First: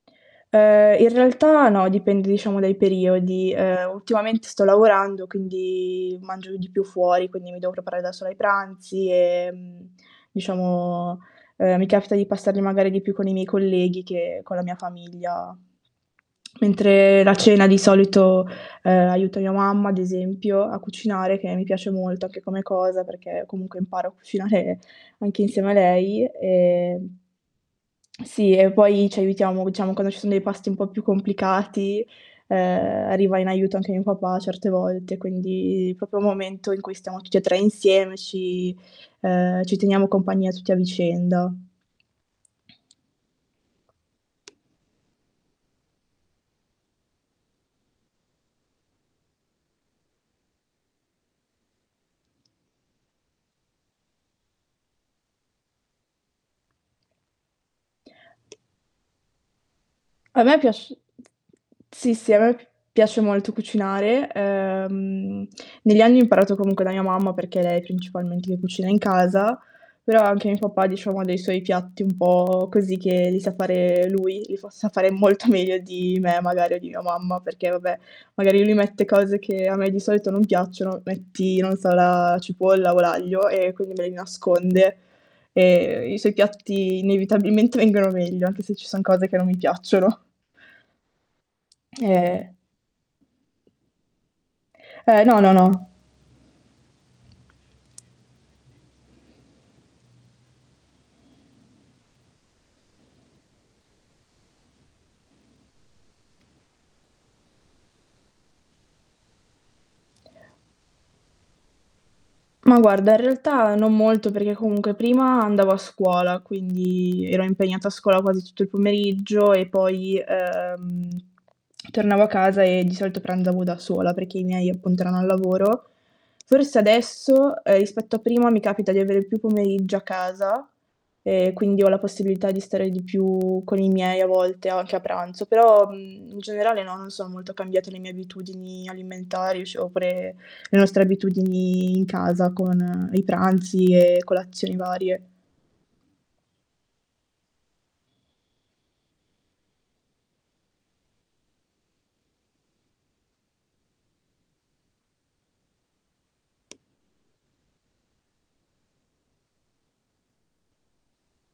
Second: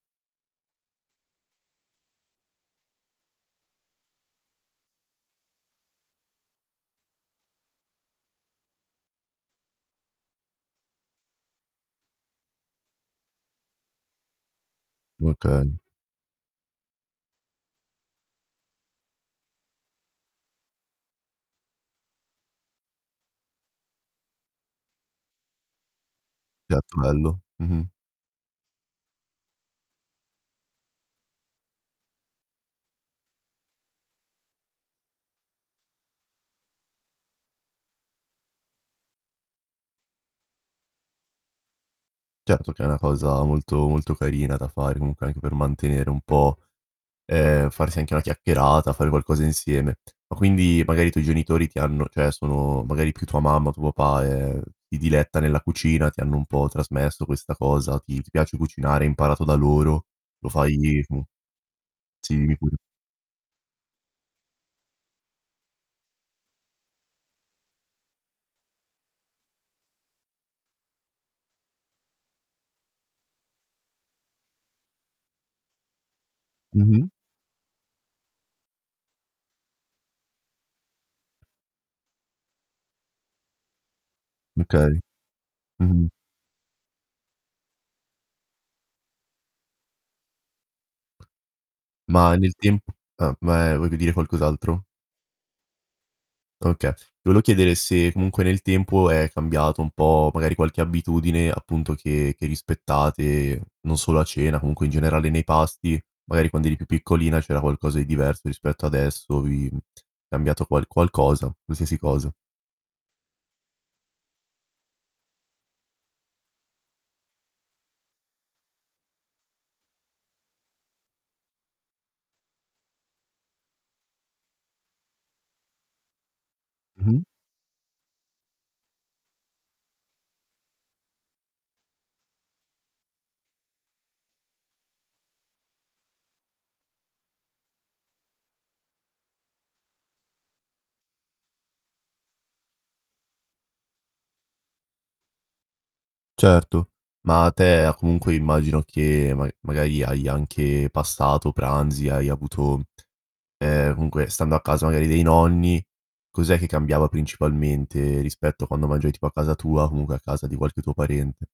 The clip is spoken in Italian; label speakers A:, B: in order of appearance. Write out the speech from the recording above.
A: Eh, in realtà no, dipende, diciamo, dai periodi. Ehm, ultimamente sto lavorando quindi mangio di più fuori, quindi mi devo preparare da sola i pranzi e, mhmm, diciamo, ehm, mi capita di passarli magari di più con i miei colleghi che con la mia famiglia.
B: Okay.
A: Mentre la cena, di solito, ehm, aiuto mia mamma, ad esempio, a cucinare che mi piace molto anche come cosa perché comunque imparo a cucinare anche insieme a lei.
B: [unintelligible]
A: E
B: bello. Mh-mh.
A: sì, e poi ci aiutiamo diciamo, quando ci sono dei pasti un po' più complicati, ehm, arriva in aiuto anche mio papà certe volte. Quindi proprio un momento in cui stiamo tutti e 3 insieme, ci ehm, ci teniamo compagnia tutti a vicenda.
B: Certo che è una cosa molto molto carina da fare comunque anche per mantenere un po' eh, farsi anche una chiacchierata, fare qualcosa insieme. Ma quindi magari i tuoi genitori ti hanno cioè, sono magari più tua mamma o tuo papà, ehm, si diletta nella cucina, ti hanno un po' trasmesso questa cosa. Ti ti piace cucinare, hai imparato da loro,
A: A
B: lo
A: me
B: fai
A: piac
B: mh
A: sì, sì,
B: Sì,
A: a me
B: dimmi
A: pi
B: pure.
A: piace molto cucinare. Ehm, negli anni ho imparato comunque la mia mamma perché lei principalmente che cucina in casa, però anche mio papà, diciamo, ha dei suoi piatti un po', così, che li sa fare lui, li sa fare molto meglio di me magari o di mia
B: Mh-mh.
A: mamma, perché, vabbè, magari lui mette cose che a me di solito non piacciono. Metti, non so, la cipolla o l'aglio e quindi me li nasconde
B: Okay. Mh-mh.
A: e i suoi piatti inevitabilmente vengono meglio anche se ci son cose che non mi piacciono.
B: Ma
A: Eh.
B: nel temp ah, ma, ehm, volevi dire qualcos'altro?
A: Eh, no, no, no.
B: Okay. Volevo chiedere se comunque nel tempo è cambiato un po' magari qualche abitudine, appunto, che che rispettate, non solo a cena comunque in generale nei pasti, magari quando eri più piccolina c'era qualcosa di diverso rispetto adesso. Vi cambiato qual qualcosa, qualsiasi cosa.
A: Ma, guarda, in realtà non molto perché comunque prima andavo a scuola, quindi ero impegnata a scuola quasi tutto il pomeriggio e poi, ehm, tornavo a casa e di solito pranzavo da sola, perché i miei appunto erano al lavoro. Forse
B: Mh-mh.
A: adesso, ehm, rispetto a prima, mi capita di avere più pomeriggio a casa e quindi ho la possibilità di stare di più con i miei a volte anche a pranzo. Però, mhmm, in generale no, non sono molto cambiate le mie abitudini alimentari [unintelligible] oppure le nostre abitudini in casa con i pranzi e colazioni varie.
B: Certo. Ma a te ha comunque immagino, che ma magari hai anche passato pranzi, hai avuto ehm, comunque stando a casa magari dei nonni cos'è che cambiava principalmente rispetto a quando mangiavi tipo a casa tua o comunque a casa di qualche tuo parente?